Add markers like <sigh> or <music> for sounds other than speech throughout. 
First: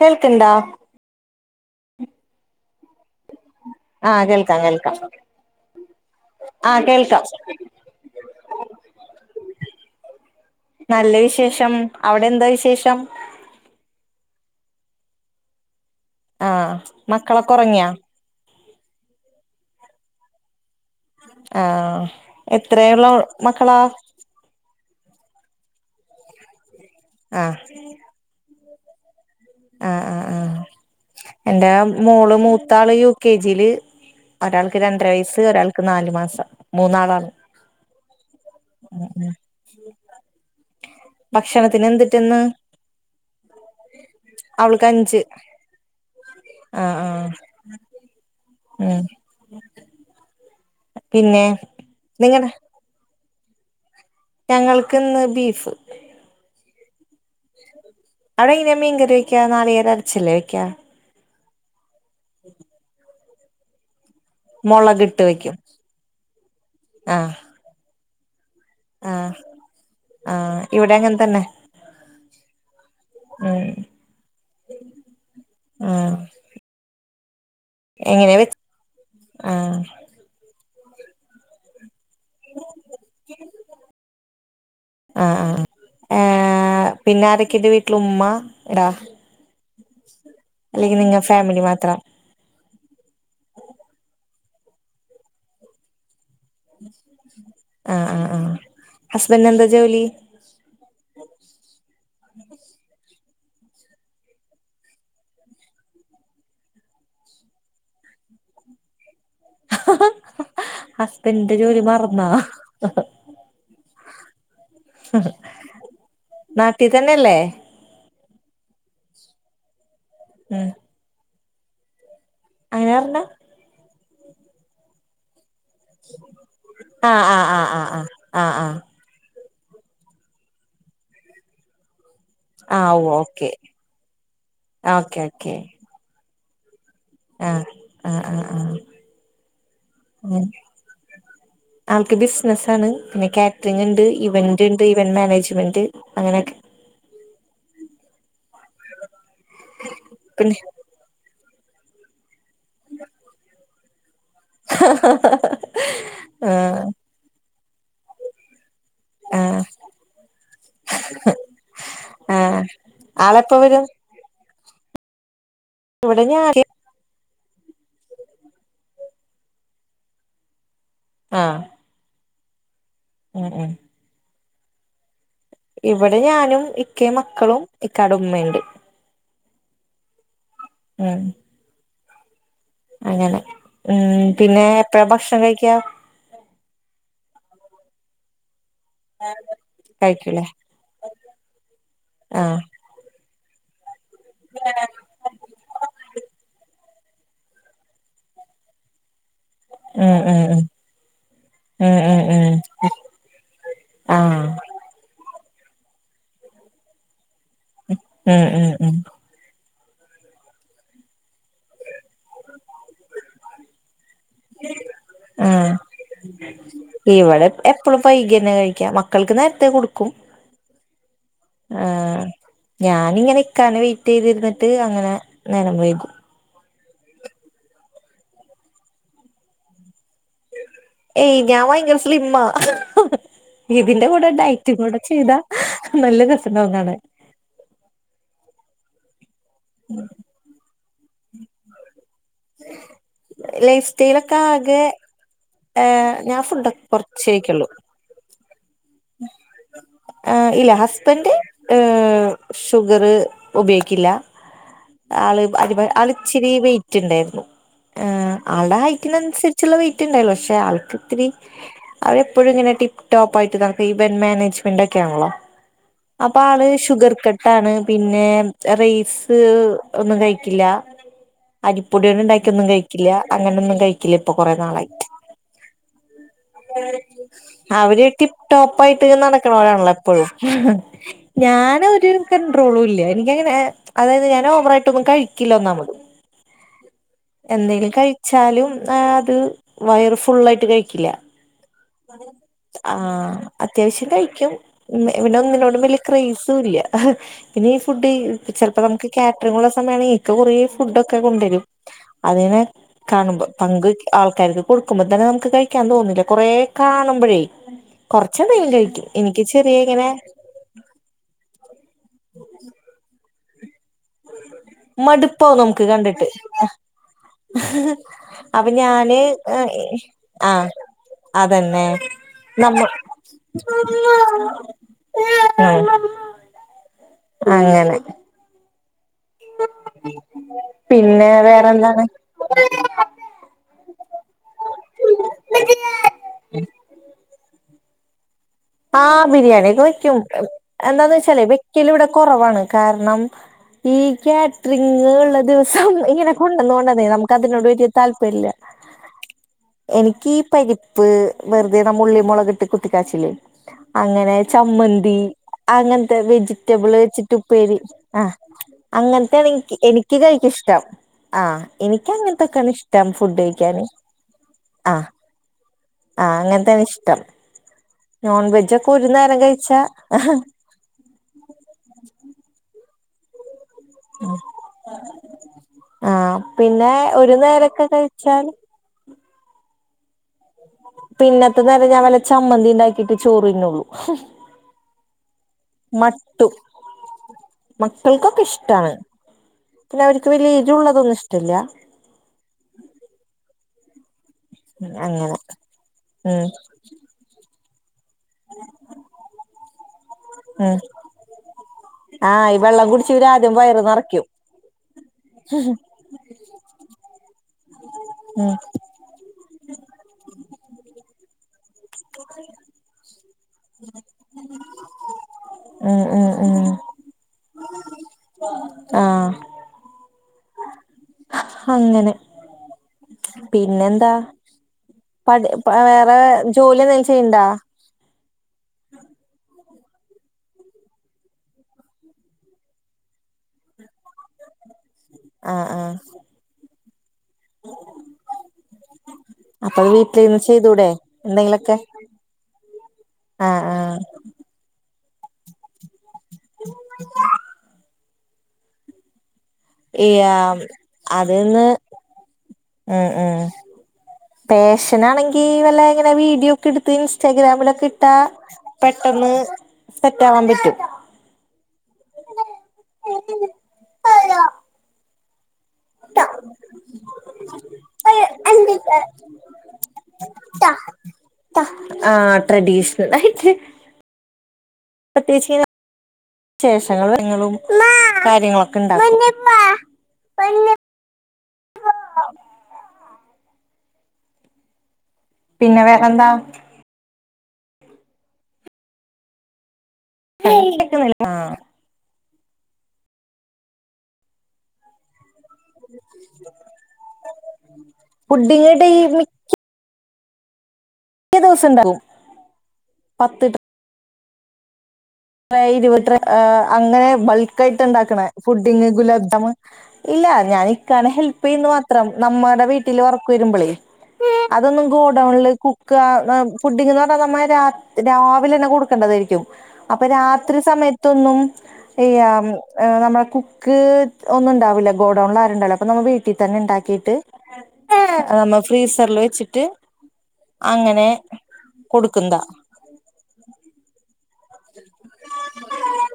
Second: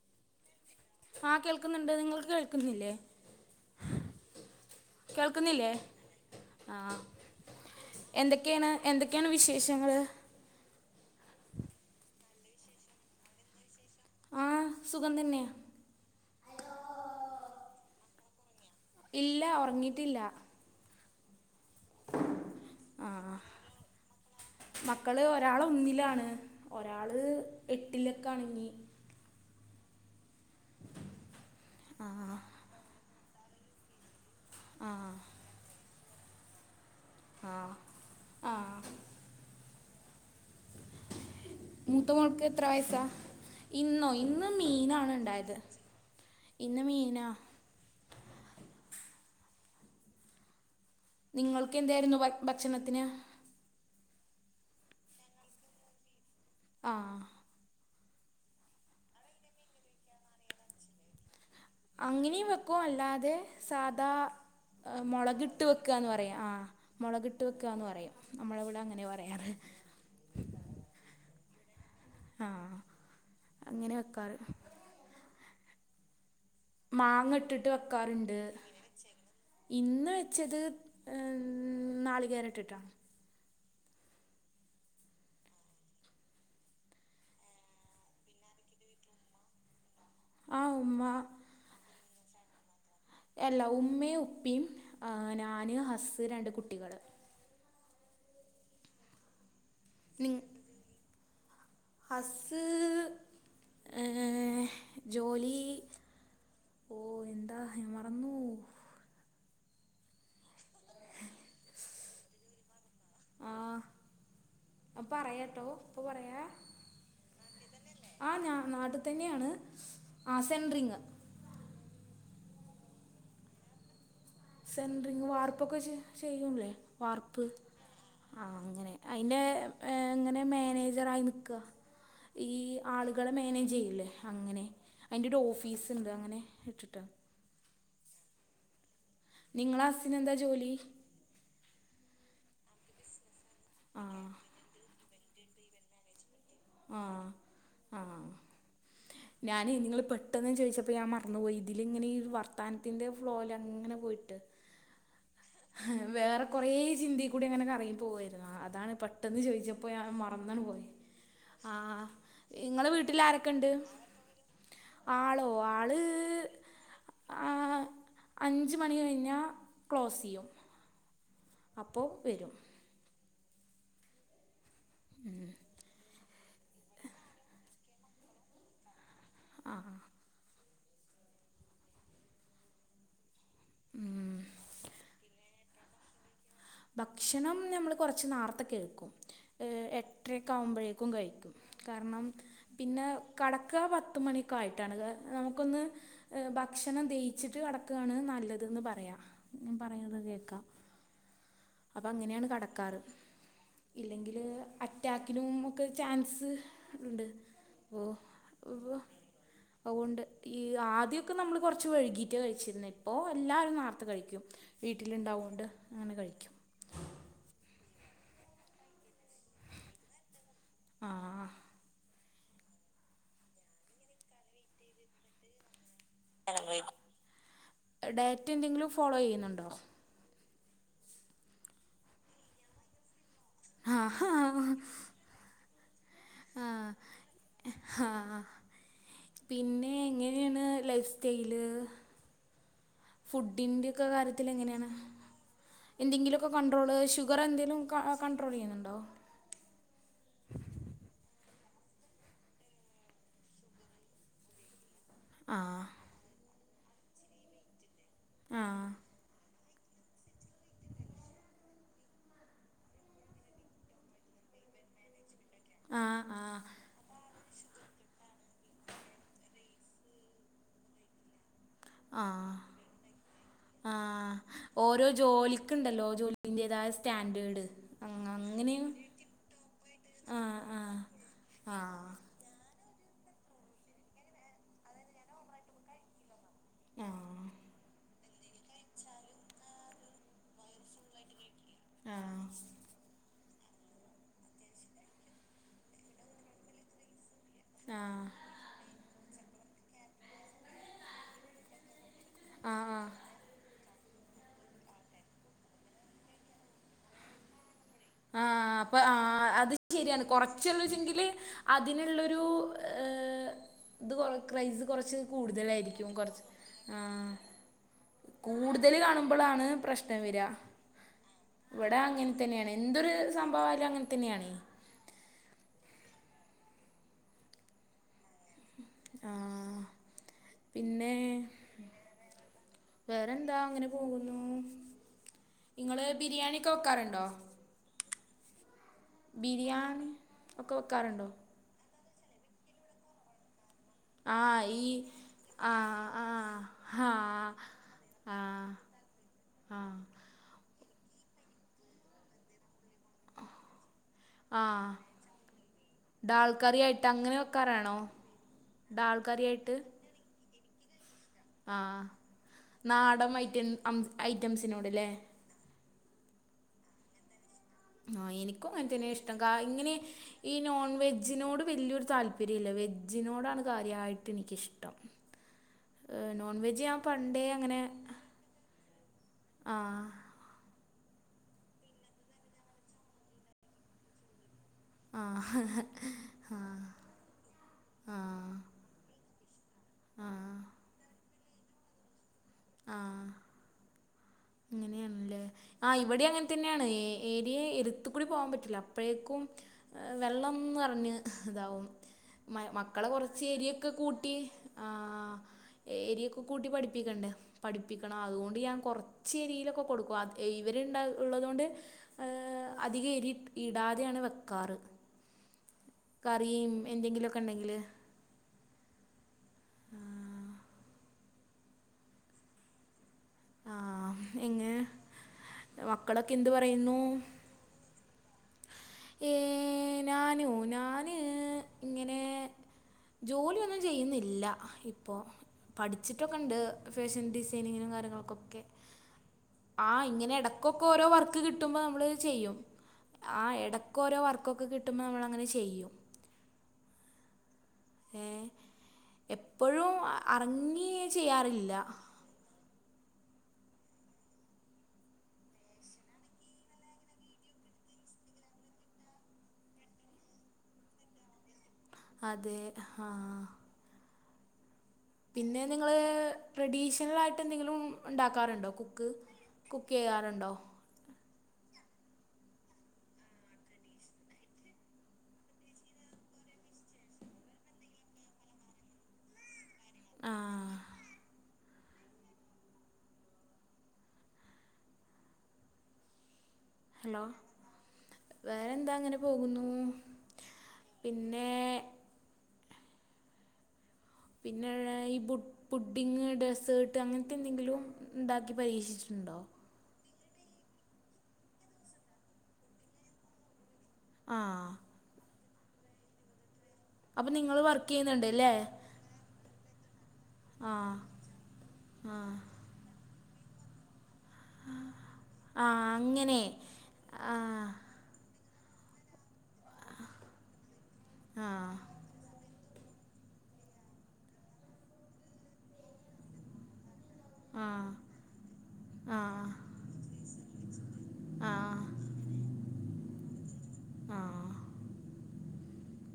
കേൾക്കണ്ടാ ആഹ് കേൾക്കുന്നുണ്ട് നിങ്ങൾക്ക് കേൾക്കുന്നില്ലേ ആഹ് കേൾക്കാം കേൾക്കാം ആഹ് എന്തൊക്കെയാണ് എന്തൊക്കെയാണ് വിശേഷങ്ങള് നല്ല വിശേഷം അവിടെ എന്താ വിശേഷം ആഹ് സുഖം തന്നെയ ആഹ് മക്കളൊക്കെ ഉറങ്ങിയാ ഇല്ല ഉറങ്ങിയിട്ടില്ല ആഹ് ആ എത്രയുള്ള മക്കളാ മക്കള് ഒരാള് ഒന്നിലാണ് ഒരാള് ആഹ് എട്ടിലൊക്ക ആണ് ഇനി ആഹ് ആഹ് ആഹ് എന്റെ ആ മോള് മൂത്താള് യു കെ ജി ല് ഒരാൾക്ക് ആ രണ്ടര വയസ്സ് ഒരാൾക്ക് നാല് മാസം മൂന്നാളാണ് ആഹ് ആഹ് ഉം ഉം ഭക്ഷണത്തിന് മൂത്ത എന്തിട്ട്ന്ന് മോൾക്ക് എത്ര വയസാ ഇന്നോ ഇന്ന് അവൾക്ക് മീനാണ് അഞ്ച് ഇണ്ടായത് ആഹ് ആഹ് ഉം പിന്നെ നിങ്ങൾക്ക് എന്തായിരുന്നു നിങ്ങടെ ഭക്ഷണത്തിന് ഞങ്ങൾകിന്ന് ബീഫ് ആഹ് അവിടെ ഇങ്ങനെ മീൻകറി വയ്ക്ക നാളികര അരച്ചല്ലേ വെക്കാ അങ്ങനെയും വെക്കും അല്ലാതെ സാദാ അ മുളകിട്ട് വെക്കാന്ന് പറയാ ആ മുളകിട്ട് വെക്കാന്ന് പറയാം നമ്മളെവിടെ അങ്ങ ആഹ ആഹ ഇവിടെ അങ്ങനെ തന്നെ ആഹ ഉം അങ്ങനെ വെക്കാറ് ആഹ് മാങ്ങ ഇട്ടിട്ട് എങ്ങനെ വെക്കാറുണ്ട് വെ ആഹ് ഇന്ന് വെച്ചത് നാളികേര ഇട്ടിട്ടാണ് ആഹ ആ എ പിന്നെ ആരൊക്കെന്റെ വീട്ടില് ഉമ്മ റാഫി ആ അല്ലെങ്കി ഉമ്മ നിങ്ങ ഫാമിലി മാത്രം അല്ലാ ഉമ്മയും ഉപ്പിയും ഞാന് ഹസ് രണ്ട് കു ആഹ ആഹ ആഹ് ഹസ്ബൻഡ് എന്താ ജോലി ഉം ഹസ് എഹ് ജോലി ഓ എന്താ ഞാൻ മറന്നു ഹസ്ബൻഡ്ന്റെ ജോലി മറന്നാ ആഹ് അ പറയാട്ടോ നാട്ടീ തന്നെല്ലേ ആഹ് ഞാ നാട്ടിൽ തന്നെയാണ് ഉം ആസെൻറിങ്ങ് അങ്ങനെ പറഞ്ഞ സെന്ററിങ് വാർപ്പൊക്കെ ചെയ്യുംല്ലേ ആഹ് വാർപ്പ് ആഹ് ആഹ് ആഹ് ആ ആഹ് ആഹ് ആഹ് അങ്ങനെ അതിന്റെ എ ഇങ്ങനെ മാനേജറ ആയി നിൽക്കുക ഈ ആഹ് ഓ ആളുകളെ ഓക്കെ മാനേജ് ചെയ്യൂല്ലേ അങ്ങനെ ഓക്കെ അതിന്റെ ഒരു ഓക്കെ ഓഫീസ് ഉണ്ട് അങ്ങനെ ഇട്ടിട്ടാ ആഹ് ആഹ ആഹ ആഹ നിങ്ങളെ ഹസിന് എന്താ ജോലി ആൾക്ക് ബിസിനസ്സ് ആണ് പിന്നെ കാറ്ററിങ് ഉണ്ട് ആ ഈവൻ ണ്ട് ഇവന്റ് മാനേജ്മെന്റ് അങ്ങനെയൊക്കെ ആഹ് ആഹ് ഞാനെ നിങ്ങൾ പെട്ടെന്ന് പിന്നെ ചോദിച്ച ഇപ്പൊ ഞാൻ മറന്നുപോയി ഇതിലിങ്ങനെ ഈ വർത്തനത്തിൻ്റെ ഫ്ലോയിൽ അങ്ങനെ പോയിട്ട് ഹാ ഹാ ഹാ ഹാ വേറെ കൊറെയേ ചിന്തയിൽ കൂടി അങ്ങനെ കറയി പോവായിരുന്നു അതാണ് പെ -ട്ടെന്ന് ആഹ് ചോദിച്ചപ്പോ ഞാൻ മറന്നാണ് പോയി ആഹ് ആഹ് ഇങ്ങളെ വീട്ടിൽ ആളെപ്പ ആരൊക്കെണ്ട് വരും ആളോ ആള് ഇവിടെ ഞാൻ ആഹ് അഞ്ച് മണി കഴിഞ്ഞാൽ ക്ലോസ് ചെയ്യും ആഹ് അപ്പോ വരും ഉം ഉം ഉം ഇവിടെ ഞാനും ഇക്കേയും മക്കളും ഇക്കാട ഉമ്മയുണ്ട് ആഹ് ആഹ് ഉം അങ്ങനെ ഉം പിന്നെ എപ്പഴാ ഭക്ഷണം കഴിക്ക ഭക്ഷണം നമ്മൾ കുറച്ച് നാർത്തൊക്കെ കഴിക്കും ഏ കഴിക്കൂലേ ഏട്ടരയൊക്കെ ആവുമ്പോഴേക്കും കഴിക്കും കാരണം ആഹ് പിന്നെ കടക്കുക പത്തുമണിയൊക്കെ ആയിട്ടാണ് കാ നമുക്കൊന്ന് ഭക്ഷണം ദഹിച്ചിട്ട് കിടക്കുകയാണ് നല്ലതെന്ന് പറയാം ഞാൻ ഉം പറയുന്നത് ഉം കേൾക്കാം ഉം അപ്പൊ ഉം ഉം അങ്ങനെയാണ് ഉം കടക്കാറ് ഇല്ലെങ്കില് ആഹ് അറ്റാക്കിനും മുമ്ക്ക് ചാൻസ് ഉണ്ട് ഉം അപ്പോൾ ഉം ഉം അതുകൊണ്ട് ഈ ആദ്യമൊക്കെ നമ്മൾ കുറച്ച് വൈകിയിട്ടാണ് കഴിച്ചിരുന്നത് ഇപ്പോൾ എല്ലാവരും നേർത്ത് കഴിക്കും വീട്ടിലുണ്ടാവുകൊണ്ട് ആഹ് അങ്ങനെ കഴിക്കും ഇവിടെ എപ്പഴും വൈകിയെന്നെ കഴിക്ക മക്കൾക്ക് നേരത്തെ കൊടുക്കും ആ ആഹ് ഞാനിങ്ങനെ ഇക്കാനെ വെയിറ്റ് ചെയ്തിരുന്നിട്ട് അങ്ങനെ നേരം വൈകും നേരം വൈകും ഡൈയിട്ട് എന്തെങ്കിലും ഫോളോ ചെയ്യുന്നുണ്ടോ ഏയ് ഞാൻ ഭയങ്കര സ്ലിം ആഹ് ഇതിന്റെ ആഹ് കൂടെ ഡൈറ്റും കൂടെ ചെയ്താ നല്ല രസം ആഹ് ഹാഹ് പിന്നെങ്ങനെ -യാണ് ലൈഫ് സ്റ്റൈല് ലൈഫ് ഫുഡിന്റെയൊക്കെ സ്റ്റൈലൊക്കെ കാര്യത്തിൽ ആകെ എങ്ങനെയാണ് ഏഹ് ഞാൻ എന്തെങ്കിലുമൊക്കെ ഫുഡൊക്കെ കണ്ട്രോള് കൊറച്ച് ഷുഗർ എന്തെങ്കിലും ക കണ്ട്രോൾ ചെയ്യുന്നുണ്ടോ ആഹ് ഇല്ല ഹസ്ബൻണ്ട് ഏഹ് ഷുഗർ ഉപയോഗിക്കില്ല ആള് അരിബ ആഹ് ആള് ഇച്ചിരി വെയിറ്റ് ഉണ്ടായിരുന്നു ആളുടെ ആഹ് ഹൈറ്റിനനുസരി ചുള്ള വെയിറ്റ് ഉണ്ടല്ലൊ പക്ഷെ ആൾക്ക്‌ ഇത്തിരി അവരെപ്പോഴും ഇങ്ങനെ ടിപ് ടോപ്പ് ആയിട്ട് നട ഇപ്പൊ ഇവന്റ് മാനേജ്മെന്റ് ഒക്കെ ആണല്ലോ ആഹ് അപ്പൊ ആഹ് ആള് ഷുഗർ കട്ട് ട്ടാണ് പിന്നെ റൈസ് ഒന്നും കഴിക്കില്ല അരിപ്പൊടികൊണ്ടുണ്ടാക്കിയ ആഹ് ഒന്നും കഴിക്കില്ല അങ്ങനെയൊന്നും കഴി ക്കില്ല ഇപ്പൊ ആഹ് കുറ നാളായിട്ട് ഓരോ ജോലിക്കുണ്ടല്ലോ ജോലിൻ്റേതായ സ്റ്റാൻഡേർഡ് അവര് അങ്ങ ടിപ്പ് അങ്ങനെയും ടോപ്പയിട്ട് നട ക്കരാണല്ല എപ്പോഴും ആഹ് ആഹ് ഞാന് ഒരു ആഹ് കണ്ട്രോളുംല്ല എനിക്കങ്ങനെ അതായത് ഞാൻ ഓവറായി ട്ടൊന്നും കഴിക്കില്ലാന്നാമത് ആഹ് എന്തെങ്കിലും കഴിച്ചാലും അത് വയർ ഫുള്ളായിട്ട് കഴിക്കില്ല ആഹ് ആഹ് അത്യാവശ്യം കഴിക്കും പിന്നെ ഒന്നിനോടും വല്യ ക്രൈസുംല്ല പിന്നെ ഈ ഫുഡ് ആഹ് ഏൽപ്പിചെലപ്പം നമുക്ക് കാറ്ററിംഗ് ഉള്ള സമയണ ഇക്ക കുറേ ഫുഡ് ഒക്കെ കൊണ്ടരും അതിനെ ആഹ് ആഹ് കാണുമ്പോ പങ്ക് ആൾക്കാർക്ക് കൊടുക്കുമ്പ തന്നെ നമുക്ക് കഴിക്കാൻ തോന്നുന്നില്ല കുറേ കാണുമ്പോഴേ <inaudible> ആ അപ്പൊ കഴിക്കും ആ എനിക്ക് അത് ചെറിയ ഇങ്ങനെ ശരിയാണ് കൊറ ച്ചുള്ളൂചെങ്കില് അതിനുള്ളൊരു ഏഹ് ഇത് ക്രൈസ് കുറച്ച് മടുപ്പാവും നമുക്ക് കൂടുതലായിരിക്കും കണ്ടിട്ട് കുറച്ച് ആഹ് അപ്പൊ കൂടുതൽ ഞാന് കാണുമ്പോളാണ് പ്രശ്നം വരാ ആഹ് അതന്നെ ഇവിടെ അങ്ങനെ തന്നെയാണ് നമ്മ എന്തൊരു സംഭവമായാലും അങ്ങനെ തന്നെയാണ് ഉ അങ്ങനെ ആഹ് പിന്നെ വേറെന്താണ് വേറെന്താ അങ്ങനെ പോകുന്നു ഇങ്ങള് ബിരിയാണിക്കെ വെക്കാറുണ്ടോ ആഹ് ബിരിയാണിയൊക്കെ ബിരിയാണി വെക്കും ഒക്കെ എന്താന്ന് വെക്കാറുണ്ടോ വെച്ചാലേ വെക്കല് ഇവിടെ കുറവാണ് കാരണം ഈ ആ ഈ കാറ്ററിങ് ഉള്ള ആ ദിവസം ആ ഇങ്ങനെ കൊണ്ടന്നോണ്ടതേ ആ നമുക്ക് അതിനോട് വലിയ താല്പര്യം ആ ഇല്ല ആ എനിക്ക്ഈ പരിപ്പ് വെറുതെ നാം ഉള്ളി മൊളക് ഇട്ട് കുത്തിക്കാച്ചില്ലേ അങ്ങനെ ആ ചമ്മന്തി അങ്ങൻത്തെ ഡാൾ വെജിറ്റബിൾ കറിയായിട്ട് വെച്ചിട്ട് അങ്ങനെ ഉപ്പേരി വെക്കാറാണോ ആഹ് ഡാൾ അങ്ങനത്തേ ആണ് കറിയായിട്ട് എനിക്ക് എനി ക്കി കൈക്ക് ഇഷ്ടം ആഹ് ആ എനിക്ക് അങ്ങനത്തൊക്കാണ് ഇഷ്ടം നാടൻ ഫുഡ് കഴിക്കാന് ഐറ്റം ആഹ് ഐറ്റംസിനോടല്ലേ ആഹ് അങ്ങനത്തന്ന ഇഷ്ടം ആഹ് നോൺ ഇനിക്കും വെജ് അങ്ങനെ ഒക്കെ തന്നെയ ഒരു ഇഷ്ടം നേരം കാ കഴിച്ചാ ഇങ്ങനെ നോൺ വെജിനോട് വലിയൊരു താല്പര്യംല്ല വെജിനോടാണ് കാര്യായിട്ട് എനിക്കിഷ്ടം ഏ ആഹ് നോൺവെജ് പിന്നെ ഞാൻ ഒരു പണ്ടേ അങ്ങനെ നേരൊക്കെ കഴിച്ചാൽ ആഹ് പിന്നത്തെ നേരം ഞാൻ വല്ല ചമ്മന്തി ഇണ്ടാക്കിട്ടെ ചോറ് തിന്നൊള്ളു ആ മട്ടു ആ മക്കൾക്കൊക്കെ ഇഷ്ടാണ് പിന്നെ അവർക്ക് ആ വല്യ ആ എരുള്ളതൊന്നും ഇഷ്ടല്ല ആഹ് അങ്ങനെ അങ്ങനെയാണല്ലേ ആഹ് ഇവിടെ ഉം അങ്ങനെ തന്നെയാണ്ഏ ഏരിയ ഒത്ത കൂടി പോവാൻ പറ്റുല്ല അപ്പോഴേക്കും ഉം വെള്ളംന്ന് പറഞ്ഞ് ഇതാവും ആഹ് ഈ മ വെള്ളം മക്കളെ കുടിച്ച് ഇവര് കൊറച്ച് ആദ്യം വയറ് എരിയൊക്കെ നിറയ്ക്കും കൂട്ടി ആഹ് എരിയ കൂട്ടി പഠിപ്പിക്കണ്ടേ പഠിപ്പിക്കണം ഉം അതുകൊണ്ട് ഞാൻ കൊറ ചരിയിലൊക്കെ കൊടുക്കും അത് ഇവരുണ്ട ഉള്ളത് കൊണ്ട് അധിക എരി ഇടാതെയാണ് വെക്കാറ് ഉം ഉം ഉം കറിം എന്തെങ്കിലൊക്കെ ഇണ്ടെങ്കില് ആഹ് അങ്ങനെ പിന്നെന്താ ആഹ് എങ്ങനെ പടി വേറെ മക്കളൊക്കെ എന്ത് ജോലി പറയുന്നു എന്തേലും ചെയ്യ്ണ്ടാ ഏ ഞാനോ ഞാന് ഇങ്ങനെ ജോലിയൊന്നും ചെയ്യുന്നില്ല ഇപ്പൊ ആഹ് ആഹ് പഠിച്ചിട്ടൊക്ക ഉണ്ട് ഫാഷൻഡി സൈനിങ്ങിനും കാര്യങ്ങൾക്കൊക്കെ അപ്പൊ ആഹ് ഇങ്ങനെ വീട്ടിലിരുന്ന് എടക്കൊക്കെ ചെയ്തൂടെ ഓരോ വർക്ക് കിട്ടുമ്പോ എന്തെങ്കിലൊക്കെ നമ്മള് ചെയ്യും ആഹ് ആഹ്എടക്ക് ആഹ് ഓരോ വർക്കൊക്കെ കിട്ടുമ്പോൾ നമ്മൾ അങ്ങനെ ചെയ്യും <unintelligible> ഏഹ് എപ്പോഴും ഇയാ അറങ്ങി ചെയ്യാറില്ല ആഹ് ആഹ് പേഷൻാണെങ്കി വല്ല എങ്ങനെ വീഡിയോ ഒക്കെ എടുത്ത് ഇൻസ്റ്റാഗ്രാമിലൊക്കെ ഇട്ടാ പെട്ടെന്ന് സെറ്റാവാൻ പറ്റും അതെ ആഹ് പിന്നെ നിങ്ങള് ട്രഡീഷണൽ ആയിട്ട് എന്തെങ്കിലും ഉണ്ടാക്കാറുണ്ടോ കുക്ക് കുക്ക് യ്യാറുണ്ടോ ആഹ് ട്രഡീഷണൽ ആയിട്ട് പ്രത്യേകിച്ച് ശേഷങ്ങങ്ങളും കാര്യങ്ങളൊക്കെണ്ടാക്കും ആഹ് പിന്നെ വേറെന്താ ഹലോ വേറെ എന്താ അങ്ങനെ പോകുന്നു പിന്നെ <unintelligible> പിന്നെ ഈ ബു ഫുഡിങ്ങ് ഡെസേർട്ട് അങ്ങനത്തെ എന്തെങ്കിലും ഇണ്ടാക്കി പുഡിങ്ങ് ഡെയ് പരീക്ഷിച്ചിട്ടുണ്ടോ മിക്കിയ ദിവസംണ്ടും പത്ത് ആഹ് ഇരുപത്തി അങ്ങനെ അപ്പം നിങ്ങൾ ബൾക്ക് ആയിട്ട് വർക്ക് ഇണ്ടാക്കണ ചെയ്യുന്നുണ്ട് അല്ലേ ഫുഡിങ്ങ് ഗുലാം ജാം ഇല്ല ഞാൻ ആ ഇക്കാനെ ഹെൽപ് ചെയ്യന്ന് മാത്രം ആ നമ്മടെ വീട്ടിൽ വർക്ക് വരുമ്പോളേ അതൊന്നും ഗോഡൗണില് ആ കുക്ക് അങ്ങനെ ഫുഡ്ഡിംഗ് പറഞ്ഞാ ആ നമ്മ രാത്ര രാവിലെ തന്നെ കൊടുക്കണ്ടതായിരിക്കും അപ്പൊ രാത്രി സമയത്തൊന്നും ആ ഇയ്യ നമ്മളെ കുക്ക് ഒന്നും ഉണ്ടാവില്ല ഗോഡൗണില ണ്ടാവൂലാ വീട്ടിൽ തന്നെ ഉണ്ടാക്കിട്ട് ആ നമ്മൾ ഫ്രീസറിൽ ആ വച്ചിട്ട് അങ്ങനെ ആ കൊടുക്കുന്നതാ ആ <unintelligible>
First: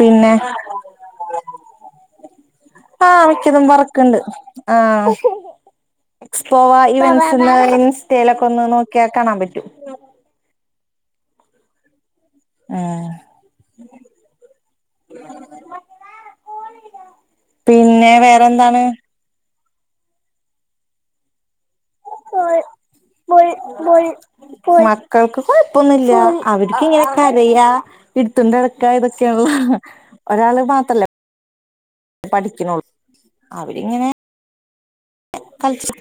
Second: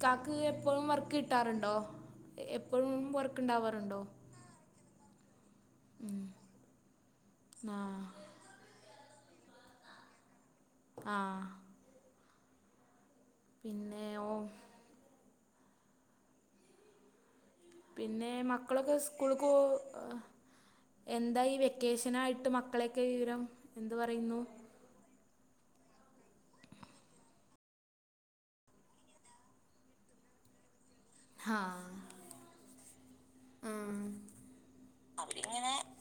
പിന്നെ എപ്പോഴും വർക്ക് കിട്ടാറുണ്ടോ എപ്പോഴും ആഹ് വർക്ക് മിക്കതും ഉണ്ടാവാറുണ്ടോ വർക്കുണ്ട് ആഹ് ഉം. എക്സ്പോവ <unintelligible> ആ ഇൻസ്റ്റേയിലൊക്കെ ഒന്ന് നോക്കിയാൽ കാണാൻ പറ്റും ആഹ് ആ പിന്നെ ഓഹ് പിന്നെ വേറെന്താണ് കുളു കൂ എന്തായി വ്യ വെക്കേഷനായിട്ട് മക്കളെയൊക്കെ വിവരം എന്ത് പറയുന്നു മക്കൾക്ക് കൊഴപ്പൊന്നുമില്ല അവർക്കിങ്ങനെ കരയാ <unintelligible> ഇതൊക്കെയള്ളൂ ഒരാള് മാത്രല്ലേ ആഹ് പഠിക്കണള്ളു അവരിങ്ങനെ അവരിങ്ങനെ കളിച്ച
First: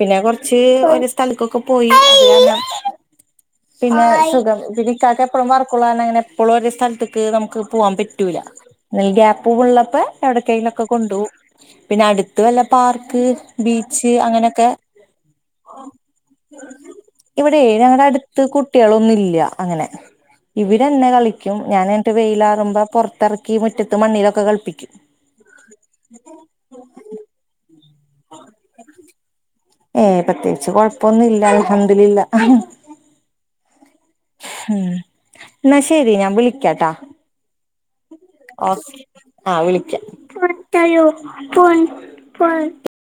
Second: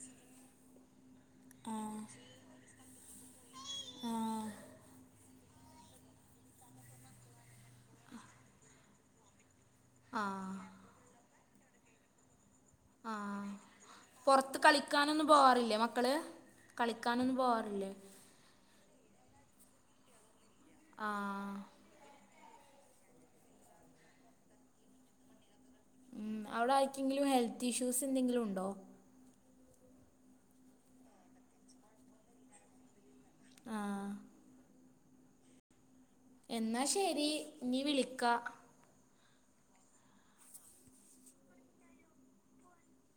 പിന്നെ കൊറച്ച് ഒരു സ്ഥലക്കൊക്കെ പോയി ആഹ് പിന്നെ ആഹ് സുഖം ഇതിന് ഇക്കാക്ക എപ്പളും വർക്കള്ള കാരണം അങ്ങനെപ്പോഴും ഒരു സ്ഥലത്തേക്ക് നമുക്ക് പോകവാൻ പറ്റൂല്ല വല്ല ഗേപ്പുള്ള പ്പ എവിടെ ആഹ് കെങ്കിലൊക്കെ കൊണ്ടു പോകും പിന്നെ അടുത്ത് വല്ല പാർക്ക് ആഹ് ബീച്ച് പൊറത്ത് അങ്ങനെയൊക്കെ കളിക്കാനൊന്നും പോവാറില്ലേ മക്കള് കളിക്കാനൊന്നും ഇവിടെ പോവാറില്ലേ ഞങ്ങളുടെ അടുത്ത് അടുത്ത് കുട്ടികളൊന്നും ഇല്ല അങ്ങനെ ഇവരു എന്നെ കളിക്കും ആഹ് ഞാന് ഇട്ട് വെയിലാറുമ്പോ പുറത്തിറക്കി മുറ്റത്ത് മണിലൊക്കെ കളിപ്പിക്കും ഉം അവിടെ ആക്കെങ്കിലും ഹെൽത്ത് ഇഷ്യൂസ് എന്തെങ്കിലും ഉണ്ടോ ഏ പ്രത്യേകിച്ച് കൊഴപ്പൊന്നും ഇല്ല അല്ഹംധു ലില്ലാഹ് ആ ഉം എന്ന ശരി ഞാ എന്നാ ശരി നീ വിളിക്ക ഓക്കെ ആഹ് വിളിക്കാം വിളിക്കാല്ലോ ഇപ്പൊ ഇപ്പൊ